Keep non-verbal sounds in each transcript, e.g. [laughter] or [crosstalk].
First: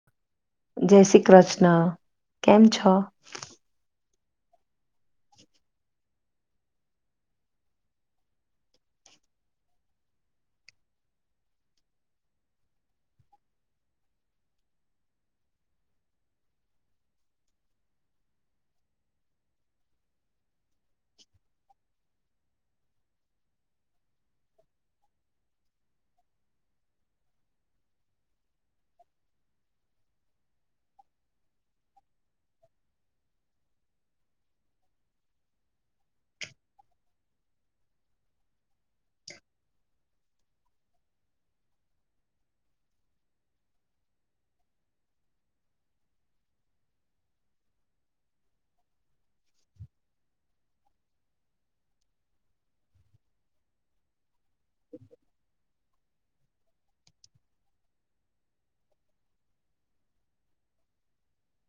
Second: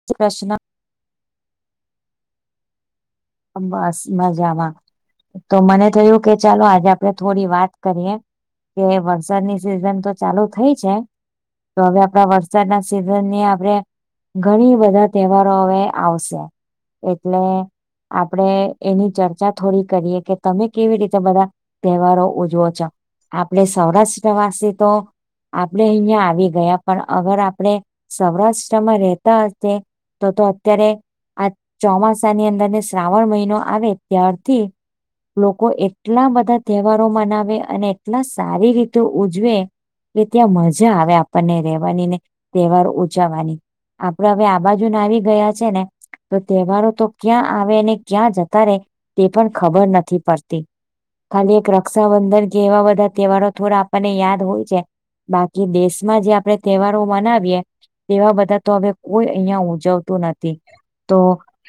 [unintelligible] જય શ્રી કૃષ્ણ, કેમ છો? બસ મજામાં. તો મને થયું કે ચાલો આજે આપડે થોડી વાત કરીએે. કે વરસાદની સિઝન તો ચાલુ થઈ છે. તો હવે આપડા વરસાદના સિઝન ને આપડે ઘણી બધા તહેવારો હવે આવશે એટલે આપડે એની ચર્ચા થોડી કરીએ કે તમે કેવી રીતે બધા તહેવારો ઉજવો છો. આપડ સૌરાષ્ટ્રવાસી તો આપણે અહિયાં આવી ગયા પણ અગર આપણે સૌરાષ્ટ્રમાં રહેતા હોતે તો તો અત્યારે આ ચોમાસાની અંદર નેસ શ્રાવણ મહિનો આવે ત્યારથી લોકો એટલા બધા તહેવારો મનાવે અને એટલા સારી રીતે ઉજવે કે ત્યાં મજા આવે આપણને રેવાની ને તહેવાર ઉજવવાની. આપડે હવે આ બાજુ ના આવી ગયા છે ને તો તહેવારો તો ક્યાં આવેને ક્યાં જતા રે તે પણ ખબર નથી પડતી. ખાલી એક રક્ષાબંધન કે એવા બધા તહેવારો થોડા આપણને યાદ હોય બાકી દેશમાં જે આપડે તહેવારો મનાવીએ તેવા બધા તો હવે કોઈ અહિયાં ઉજવતું નથી તો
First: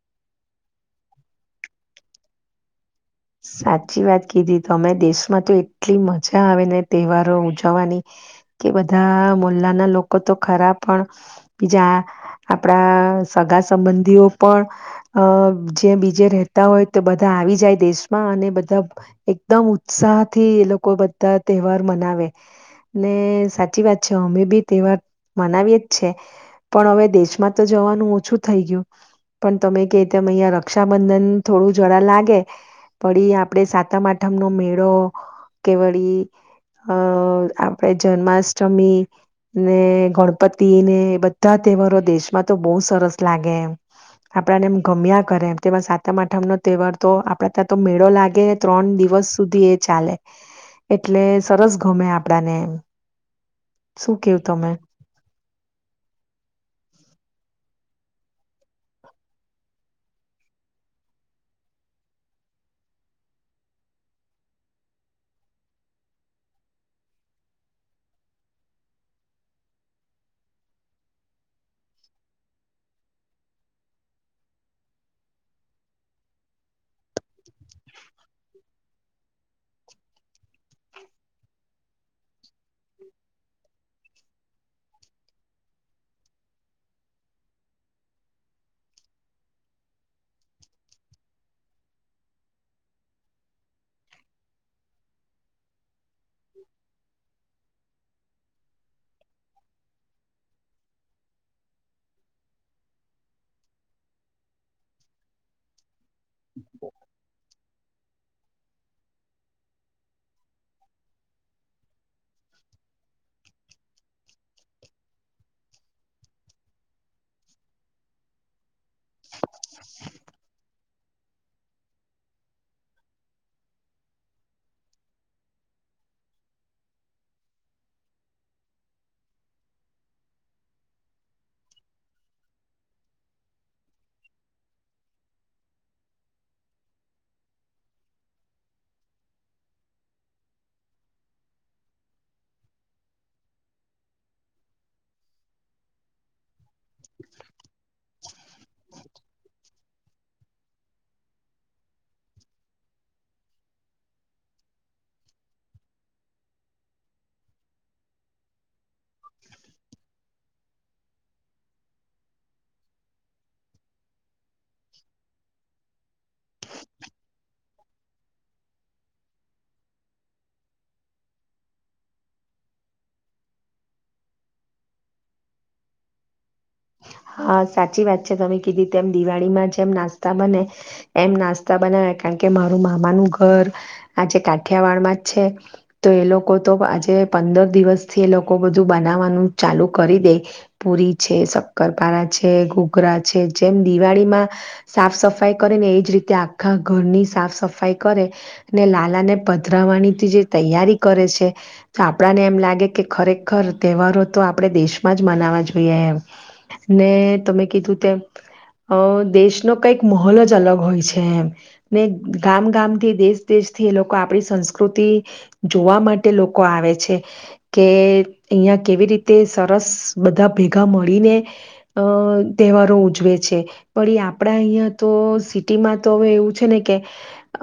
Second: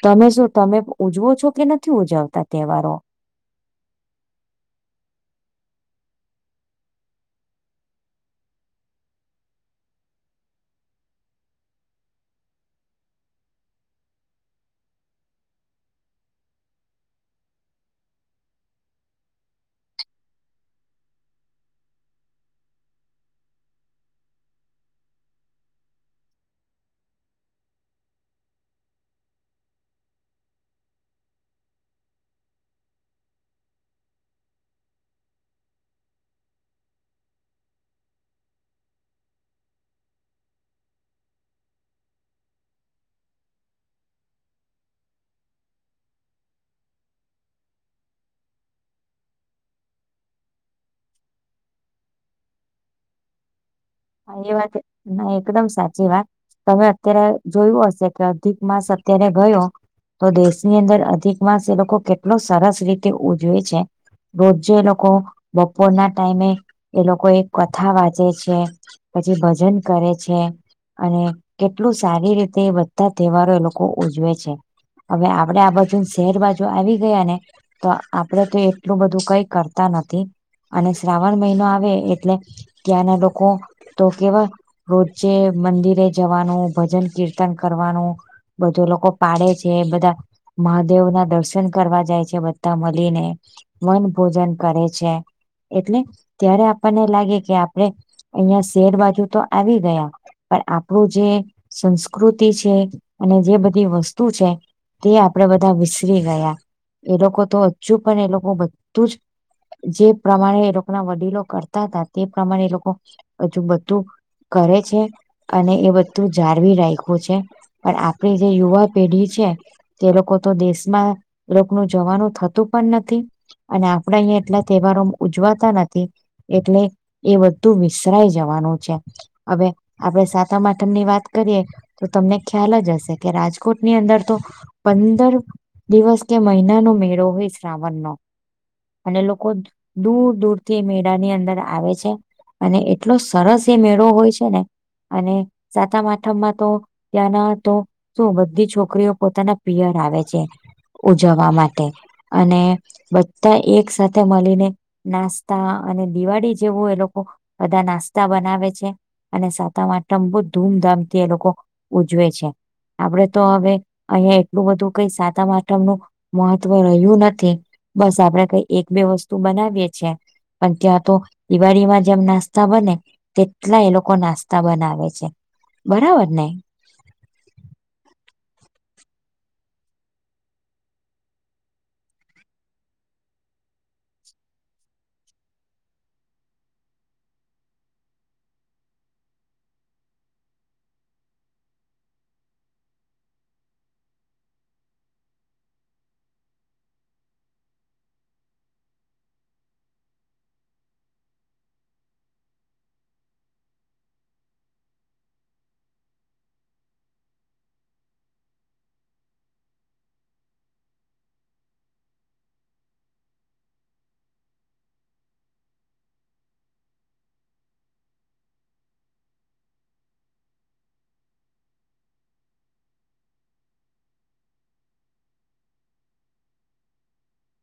તમે શું તમે ઉજવો છો કે નથી ઉજવતા તહેવારો? સાચી વાત કીધી તમે દેશમાં તો એટલી મજા આવે ને તહેવારો ઉજવવાની કે બધા મોલ્લાના લોકો તો ખરા પણ બીજા આપણા સગા સંબંધીઓ પણ અ જે બીજે રેતા હોય તો બધા આવી જાય દેશ માં અને બધા એકદમ ઉત્સાહ થી એ લોકો બધા તહેવાર મનાવે ને સાચી વાત છે અમે બી તહેવાર મનાવીએ જ છે. પણ હવે દેશમાં તો જવાનું ઓછું થઈ ગયું પણ તમે કે તેમ અહિયાં રક્ષાબંધન થોડું જરા લાગે વળી આપડે સાતમ આઠમનો મેળો કે વળી અ આપણે જન્માષ્ટમી ને ગણપતિ ને બધા તહેવારો દેશમાં તો બહુ સરસ લાગે એમ આપણાને એમ ગમ્યા કરે એમ તેમાં સાતમ આઠમ નો તહેવાર તો આપડા તો મેળો લાગેને ત્રણ દિવસ સુધી એ ચાલે એટલે સરસ ગમે આપડાને શું હા કેવું એ તમે વાત ના એકદમ સાચી વાત તમે અત્યારે જોયું હશે કે અધિક માસ અત્યારે ગયો તો દેશની અંદર અધિક માસ એ લોકો કેટલો સરસ રીતે ઉજવે છે. રોજે એ લોકો બપોર ના ટાઈમે એ લોકો એ કથા વાંચે છે. પછી ભજન કરે છે. અને કેટલું સારી રીતે બધા તહેવારો એ લોકો ઉજવે છે. હવે આપડે આ બાજુ શહેર બાજુ આવી ગયા ને તો આપડે તો એટલું બધું કઈ કરતા નથી અને શ્રાવણ મહિનો આવે એટલે ત્યાંના લોકો તો કેવા રોજે મંદિરે જવાનું ભજન કીર્તન કરવાનું બધો લોકો પાડે છે બધા મહાદેવ ના દર્શન કરવા જાય છે બધા મળીને વન ભોજન કરે છે એટલે ત્યારે આપણને લાગે કે આપડે અહિયાં શેર બાજુ તો આવી ગયા પણ આપણું જે સંસ્કૃતિ છે અને જે બધી વસ્તુ છે તે આપણેે બધા વિસરી ગયા એ લોકો તો હજુ પણ એ લોકો બધું જ જે પ્રમાણે એ લોકો ના વડીલો કરતા હતા તે પ્રમાણે એ લોકો હજુ બધું કરે છે. અને એ બધું જાળવી રાખ્યું છે પણ આપડી જે યુવા પેઢી છે તે લોકો તો દેશમાં એ લોકોનું જવાનું થતું પણ નથી અને આપડા અહીંયા એટલા તહેવારો ઉજવાતા નથી એટલે એ બધુ ઈસરાઈ જવાનું છે હવે આપડે સાતમ‌ આઠમ ની વાત કરીએ તો તમને ખ્યાલ જ હશે કે રાજકોટની અંદર તો પંદર દિવસ કે મહિના નો મેળો હોય શ્રાવણ નો અને લોકો દૂર દૂર થી મેળા ની અંદર આવે છે અને એટલો સરસ એ મેળો હોય છે ને અને સાતામ આઠમમાં તો ત્યાંના તો શું બધી છોકરીઓ પોતાના પિયર આવે છે ઉજવવા માટે અને બધા એક સાથે મળીને નાસ્તા અને દિવાળી જેવું એ લોકો બધા નાસ્તા બનાવે છે અને સાતમ આઠમ ધૂમધામથી એ લોકો ઉજવે છે આપડે તો હવે અહીયાં એટલું બધું કઈ સાતમ આઠમ નું મહત્વ રહ્યું નથી બસ આપડે કઈ એક બે વસ્તુ બનાવીએ છે પણ ત્યાં તો દિવાળીમાં જેમ ના નાસ્તા બને તેટલા એ લોકો નાસ્તા બનાવે છે બરાબર ને હા સાચી વાત છે તમે કીધી તેમ દિવાળીમાં જેમ નાસ્તા બને એમ નાસ્તા બનાવે, કારણ કે મારું મામાનું ઘર આજે કાઠિયાવાડમાં જ છે. તો એ લોકો તો આજે પંદર દિવસથી એ લોકો બધું બનાવાનું ચાલુ કરી દે. પુરી છે, શક્કરપારા છે, ઘૂઘરા છે. જેમ દિવાળીમાં સાફ સફાઈ કરે ને એજ રીતે આખા ઘરની સાફ સફાઈ કરે. ને લાલાને પધરાવાની તે જે તૈયારી કરે છે. તો આપણાને એમ લાગે કે ખરેખર તહેવારો તો આપણે દેશમાં જ મનાવા જોઈએ એમ. ને તમે કીધું તેમ અ દેશનો કઈક મહલ જ અલગ હોય છે એમ. ને ગામ ગામથી, દેશ દેશથી એ લોકો આપડી સંસ્કૃતિ જોવા માટે લોકો આવે છે. કે અહીંયા કેવી રીતે સરસ બધા ભેગા મળીને અ તહેવારો ઉજવે છે. પણ ઈ આપડા અહિયાં તો સિટીમાં તો હવે એવું છે ને કે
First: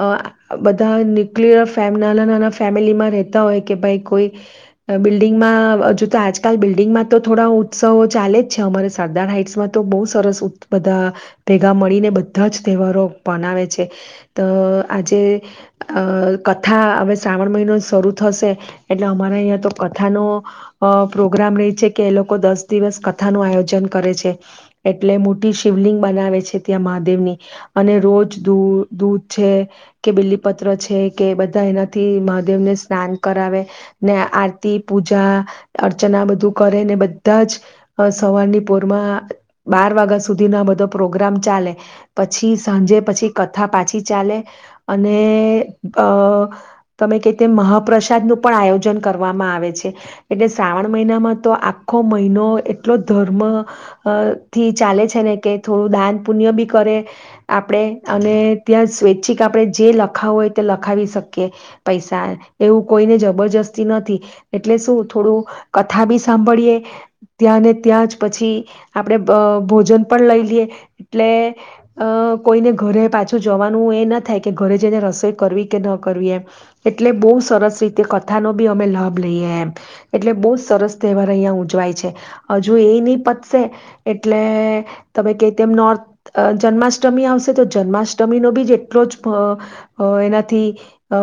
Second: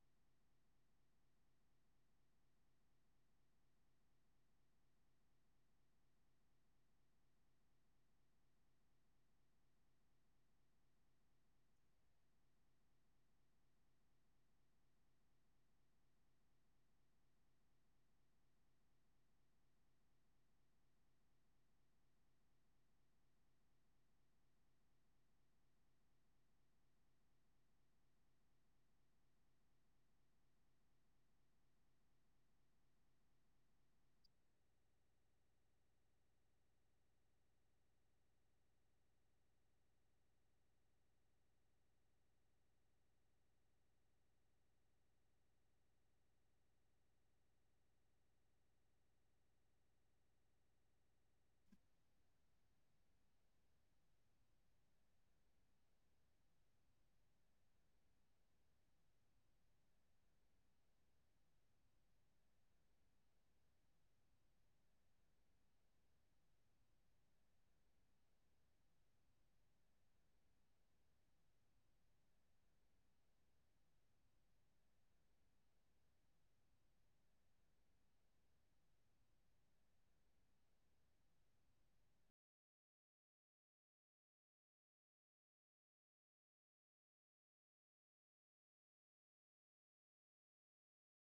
અ બધા ન્યુક્લયર ફેમ નાના નાના ફેમિલીમાં રહેતા હોય કે ભાઈ કોઈ બિલ્ડિંગમાં હજુ તો આજકાલ બિલ્ડિંગમાં તો થોડા ઉત્સવો ચાલે જ છે અમારે. સરદાર હાઈટ્સમાં તો બહુ સરસ બધા ભેગા મળીને બધા જ તહેવારો મનાવે છે. ત આજે અ કથા હવે શ્રાવણ મહિનો શરૂ થશે. એટલે અમારે અહિયાં તો કથાનો અ પ્રોગ્રામ રહે છે કે એ લોકો દસ દિવસ કથાનું આયોજન કરે છે. એટલે મોટી શિવલિંગ બનાવે છે ત્યાં મહાદેવની. અને રોજ દૂ દૂધ છે. કે બીલીપત્ર છે કે બધા એનાથી મહાદેવને સ્નાન કરાવે. ને આરતી, પૂજા, અર્ચના બધું કરે ને બધા જ અ સવારની પોરમાં બાર વાગા સુધીનો બધો પ્રોગ્રામ ચાલે. પછી સાંજે પછી કથા પાછી ચાલે અને અ તમે કેય તેમ મહાપ્રસાદનું પણ આયોજન કરવામાં આવે છે. એટલે શ્રાવણ મહિનામાં તો આખો મહિનો એટલો ધર્મ અ થી ચાલે છે ને કે થોડું દાન, પુણ્ય બી કરે. આપણે અને ત્યાં સ્વૈચ્છિક આપણે જે લખાવું હોય તે લખાવી શકીએ. પૈસા એવું કોઈને જબરજસ્તી નથી. એટલે શું થોડું કથા બી સાંભળીએ ત્યાંને ત્યાં જ પછી આપડે ભોજન પણ લઈ લઈએ એટલે અ કોઈને ઘરે પાછું જવાનું એ ના થાય કે ઘરે જઈને રસોઈ કરવી કે ન કરવી એમ. એટલે બહુ સરસ રીતે કથાનો બી અમે લાભ લઈએ એમ. એટલે બહુ સરસ તહેવાર અહિયાં ઉજવાય છે. હજુ એ નહીં પત સે એટલે તમે કેય તેમ નોર અ જન્માષ્ટમી આવશે તો જન્માષ્ટમીનો બી જ એટલો જ એનાથી અ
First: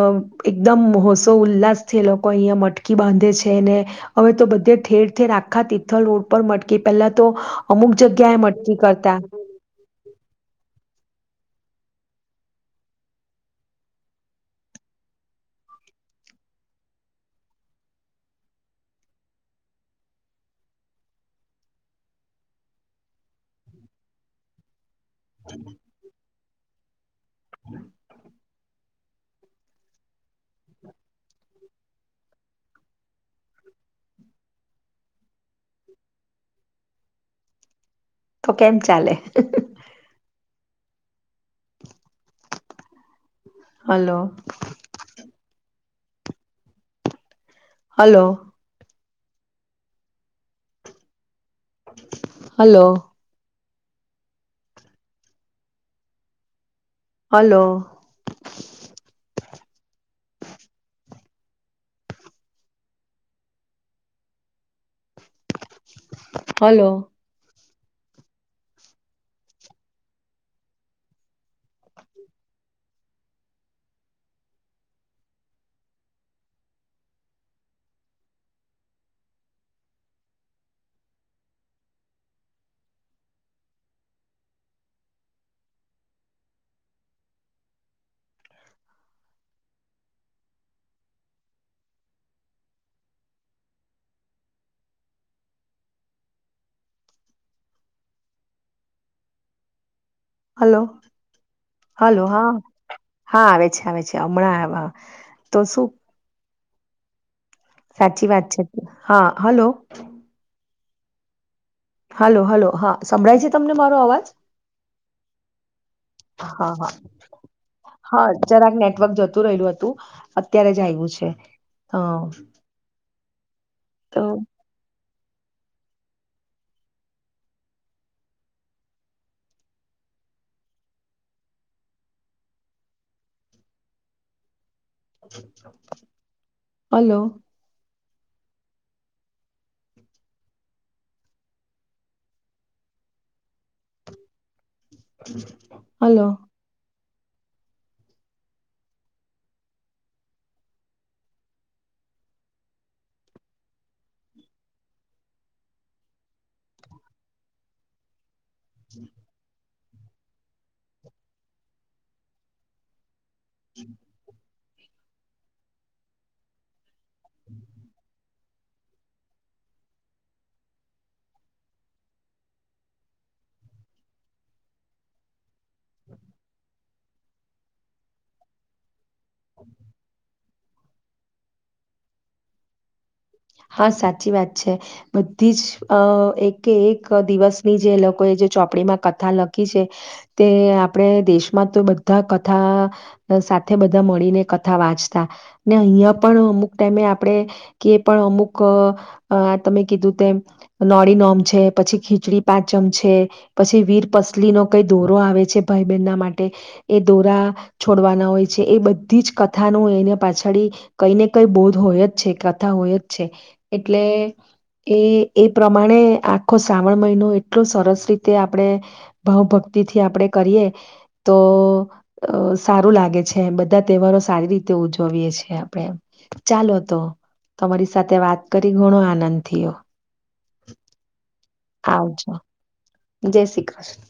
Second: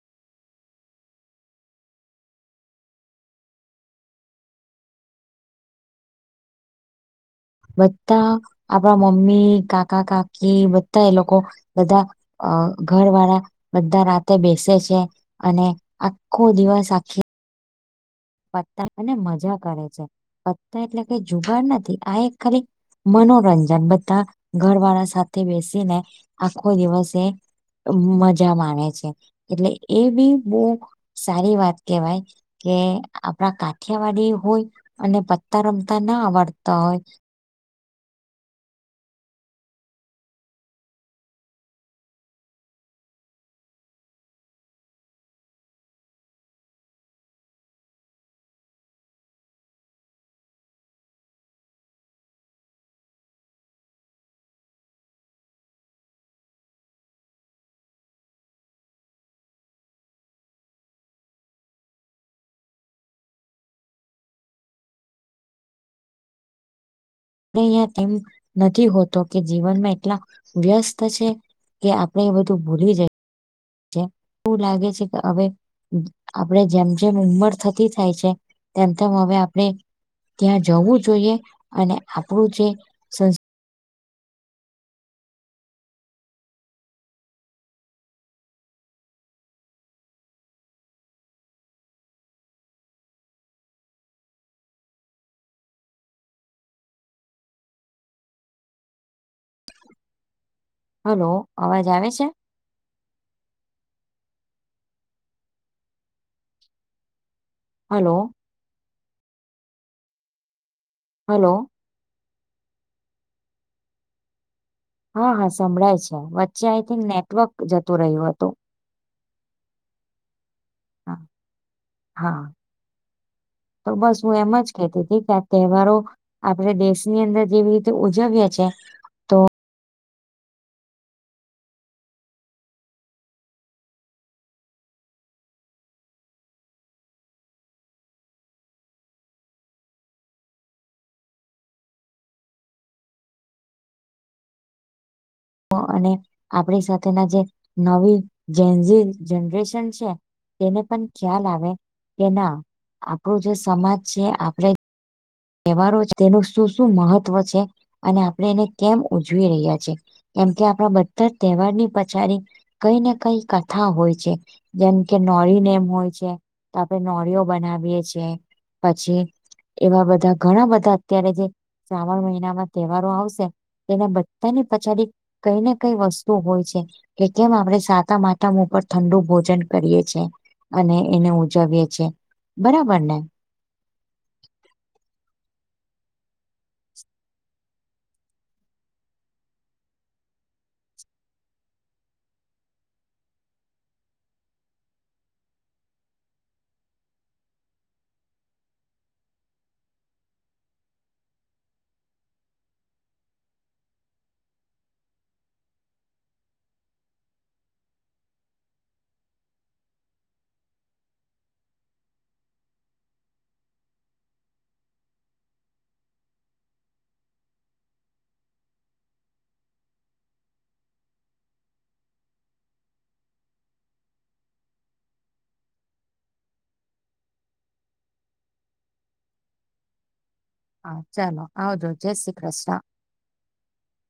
એકદમ હોશો ઉલ્લાસથી લોકો અહિયા મટકી બાંધે છે ને હવે તો બધે ઠેર ઠેર આખા તિથલ રોડ પર મટકી પેલા તો અમુક જગ્યાએ મટકી કરતા. ઈ કા કાકા કાકી બધા એ લોકો બધા અ ઘરવાળા બધા રાતે બેસે છે. અને આખો દિવસ આખી પત્તા અને મજા કરે છે. પત્તા એટલે કઈ જુગાર નથી. આ એક ખાલી મનોરંજન બધા ઘરવાળા સાથે બેસીને આખો દિવસ એ મજા માણે છે. એટલે એ બી બોવ સારી વાત કેવાય કે આપણા કાઠિયાવાડી હોય, અને પત્તા રમતા ન આવડતા હોય. તો કેમ ચાલે. Hello. Hello. Hello. Hello. Hello. અહ [unintelligible] કેમ નથી હોતો કે જીવનમાં એટલા વ્યસ્ત છે. કે આપણે એ બધું ભૂલી જાય એ એવું લાગે છે કે હવે આપડે જેમ જેમ ઉંમર થતી થાય છે તેમ તેમ હવે આપણે ત્યાં જવું જોઈએ અને આપણું જે સંસ્ હલો અવાજ આવે હલો છે હા. હા આવે છે આવે છે હમણાં તો શું? હલો સાચી વાત છે હા હલો. હલો હલો હલો હા સંભળાય છે તમને મારો અવાજ? હા હા સંભળાય છે વચ્ચે હા આઈ થિંક નેટવર્ક હ જતું રહ્યું હા હતું જરાક નેટવર્ક જતું રહેલું હતું તું અત્યારે જ આવ્યું હા છે હ હા તો બસ હું એમજ કેતી કે આ તહેવારો આપડે દેશની અંદર જેવી રીતે ઉજવીએ છે હલો અને હલો આપડી સાથે ના જે નવી જેન્ઝી જનરેશન છે તેને પણ ખ્યાલ આવે કે ના આપણો જે સમાજ છે આપણે તહેવારો છે તેનું શું શું મહત્વ છે અને આપણે એને કેમ ઉજવી રહ્યા છીએ? એમ કે આપણા બધા તહેવારની પછડી કઈ ને કઈ કથા હોય છે જેમ કે નોળીને એમ હોય છે તો આપણે નોળીઓ બનાવીયએ છે પછી એવા બધા ઘણા બધા અત્યારે જે શ્રાવણ મહિનામાં તહેવારો આવશે એના બધાની પછાડી કઈ ને કઈ વસ્તુ હોય છે કે કેમ આપણે સાતમ આ મ ઉપર ઠંડુ ભોજન કરીએ છે અને એને ઉજવીય છેએ બરાબર ને હા સાચી વાત છે. બધી જ અ એક કે એક દિવસની જે લોકોએ જે ચોપડીમાં કથા લખી છે. તે આપણેે દેશમાં તો બધા કથા સાથે બધા મળીને કથા વાંચતા ને અહિયાં પણ અમુક ટાઈમે આપણેે કે પણ અમુક આ તમે કીધું તેમ નોળી નોમ છે પછી ખીચડી પાંચમ છે. પછી વીર પસલી નો કઈ દોરો આવે છે ભાઈ બહેન ના માટે એ દોરા છોડવાના હોય છે એ બધી જ કથાનું એને પાછડી કઈ ને કઈ બોધ હોય જ છે કથા હોય જ છે એટલે એ એ પ્રમાણે આખો શ્રાવણ મહિનો એટલો સરસ રીતે આપણે ભાવ ભક્તિથી આપડે કરીએ તો અ સારું લાગે છે બધા તહેવારો સારી રીતે ઉજવીએ છીએ આપણે ચાલો તો તમારી સાથે વાત કરી ઘણો આનંદ થયો હા ચાલો આવજો જય શ્રી કૃષ્ણા જય શ્રી કૃષ્ણ